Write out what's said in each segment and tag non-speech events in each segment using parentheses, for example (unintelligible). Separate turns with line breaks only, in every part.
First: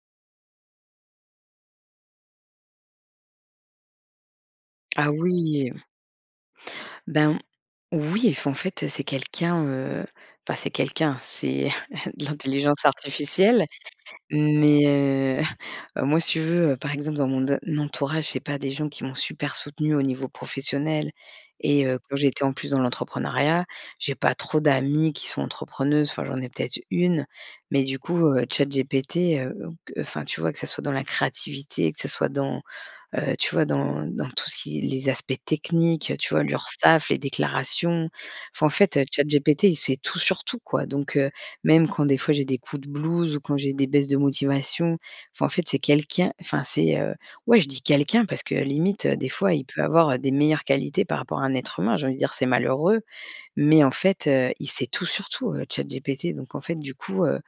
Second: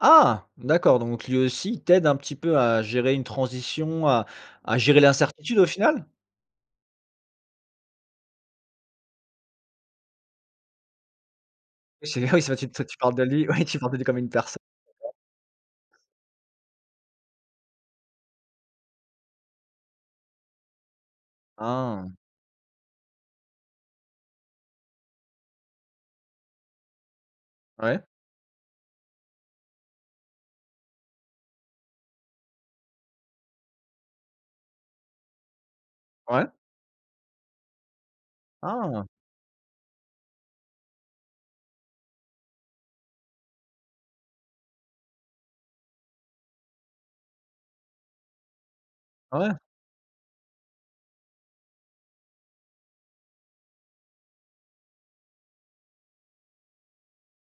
Ah d'accord donc lui aussi il t'aide un petit peu à gérer une transition, à à gérer
Ah
l'incertitude au
oui.
final?
Ben, oui, enfin, en fait, c'est quelqu'un, heu, enfin c'est quelqu'un, c'est
Oui
(chuckles)
c'est
de
ah oui, c'est tu t
l'intelligence
tu parles de lui, ouais,
artificielle.
tu parles de lui comme une personne.
Mais
D'accord.
heu, (chuckles) moi, si tu veux, par exemple, dans mon d entourage, j'ai pas des gens qui m'ont super soutenue au niveau professionnel et heu,
Ah.
quand j'étais en plus dans l'entrepreneuriat, j'ai pas trop d'amies qui sont entrepreneuses. Enfin, j'en ai peut être 1, mais du
Ouais.
coup, heu, ChatGPT, heu, donc q enfin, tu vois que ce soit dans la créativité, que ce soit dans, heu, tu vois, dans dans tout ce qui est les aspects techniques, tu vois,
Ouais.
l'Urssaf, les déclarations, enfin en fait,
Ah.
ChatGPT, il sait tout sur tout, quoi. Donc heu, même quand des fois j'ai des coups de blues ou quand j'ai des baisses de motivation, enfin, en fait c'est quelqu'un enfin c'est, heu, ouais, je dis: «Quelqu'un» parce que limite, heu, des
Ah
fois,
ouais?
il peut avoir des meilleures qualités par rapport à un être humain, j'ai envie dire c'est malheureux, mais en fait, heu, il sait tout sur tout, heu, ChatGPT. Donc en fait, du coup, heu,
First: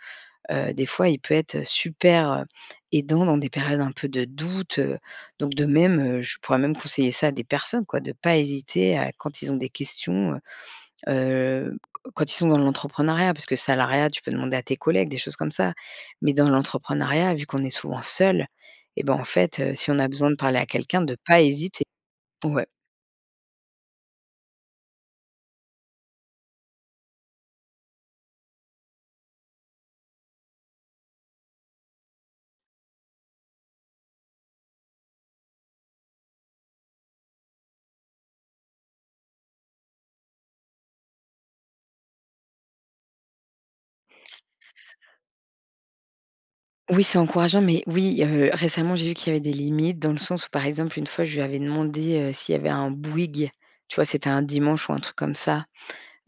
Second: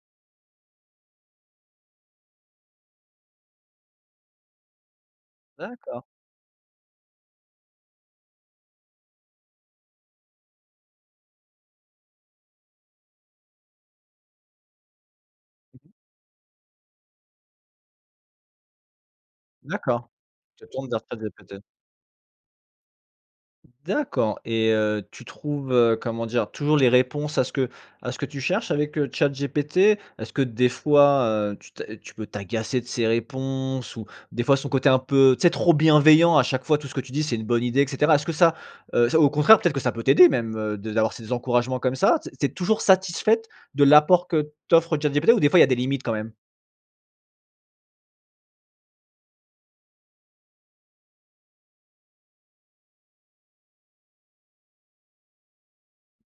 heu, des fois, il peut être super, heu, aidant dans des périodes un peu de doute, heu, donc de même,
D'accord.
heu, je pourrais même conseiller ça à des personnes, quoi. De pas hésiter à quand ils ont des questions, heu, heu, q quand ils sont dans l'entrepreneuriat. Parce que salariat, tu peux demander à tes collègues des choses comme ça
Mmh mh.
mais dans l'entrepreneuriat, vu qu'on est souvent seul et ben, en fait, heu, si on a
D'accord.
besoin de parler
Tu
à
te tournes vers
quelqu'un, de pas
ChatGPT.
hésiter. Ouais.
D'accord et heu, tu trouves, heu, comment dire? Toujours les réponses à ce que à ce que tu cherches avec, heu, ChatGPT? Est-ce que des fois, heu, tu t'a tu peux t'agacer de ses réponses ou des fois son côté un peu, tu sais, trop bienveillant, à chaque fois, tout ce que tu dis c'est une bonne idée et cetera? Est-ce que ça, heu, ça, au contraire, peut-être que ça peut t'aider même de d'avoir ces encouragements comme ça? Tu es tu es toujours satisfaite de l'apport que t'offre ChatGPT ou des fois il y a des limites quand même?
Oui, c'est encourageant, mais oui, heu, récemment, j'ai vu qu'il y avait des limites dans le sens où, par exemple, une fois, je lui avais demandé, heu, s'il y avait un Bouygues, tu vois, c'était un dimanche ou un truc comme ça,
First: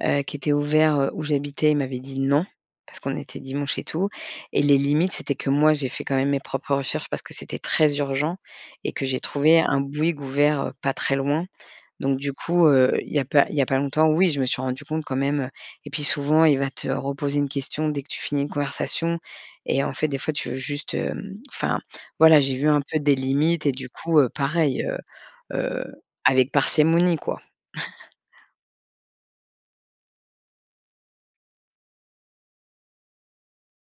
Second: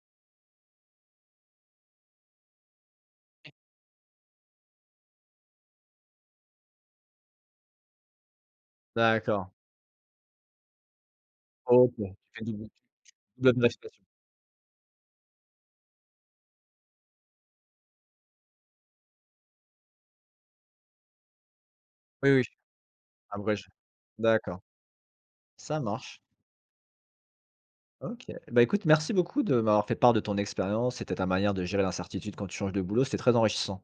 heu, qui était ouvert, heu, où j'habitais. Il m'avait dit: «Non» parce qu'on était dimanche et tout. Et les limites, c'était que moi, j'ai fait quand même mes propres recherches parce que c'était très urgent et que j'ai
D'accord.
trouvé un Bouygues ouvert, heu, pas très loin.
OK. Tu
Donc du
fais du
coup,
bi
heu, il y a pas il
(unintelligible)
y
de
a
la
pas
citation.
longtemps, oui, je me suis rendue compte quand même, heu et puis souvent, il va te reposer une question dès que tu finis une conversation et en fait, des fois, tu veux juste, hem enfin
Oui,
voilà,
oui j
j'ai vu un peu des limites
abrège.
et du coup, heu,
D'accord.
pareil, heu,
Ça
heu,
marche.
avec parcimonie, quoi. (chuckles)
OK, eh bah, écoute, merci beaucoup de m'avoir fait part de ton expérience. C'était ta manière de gérer l'incertitude quand tu changes de boulot, c'était très enrichissant.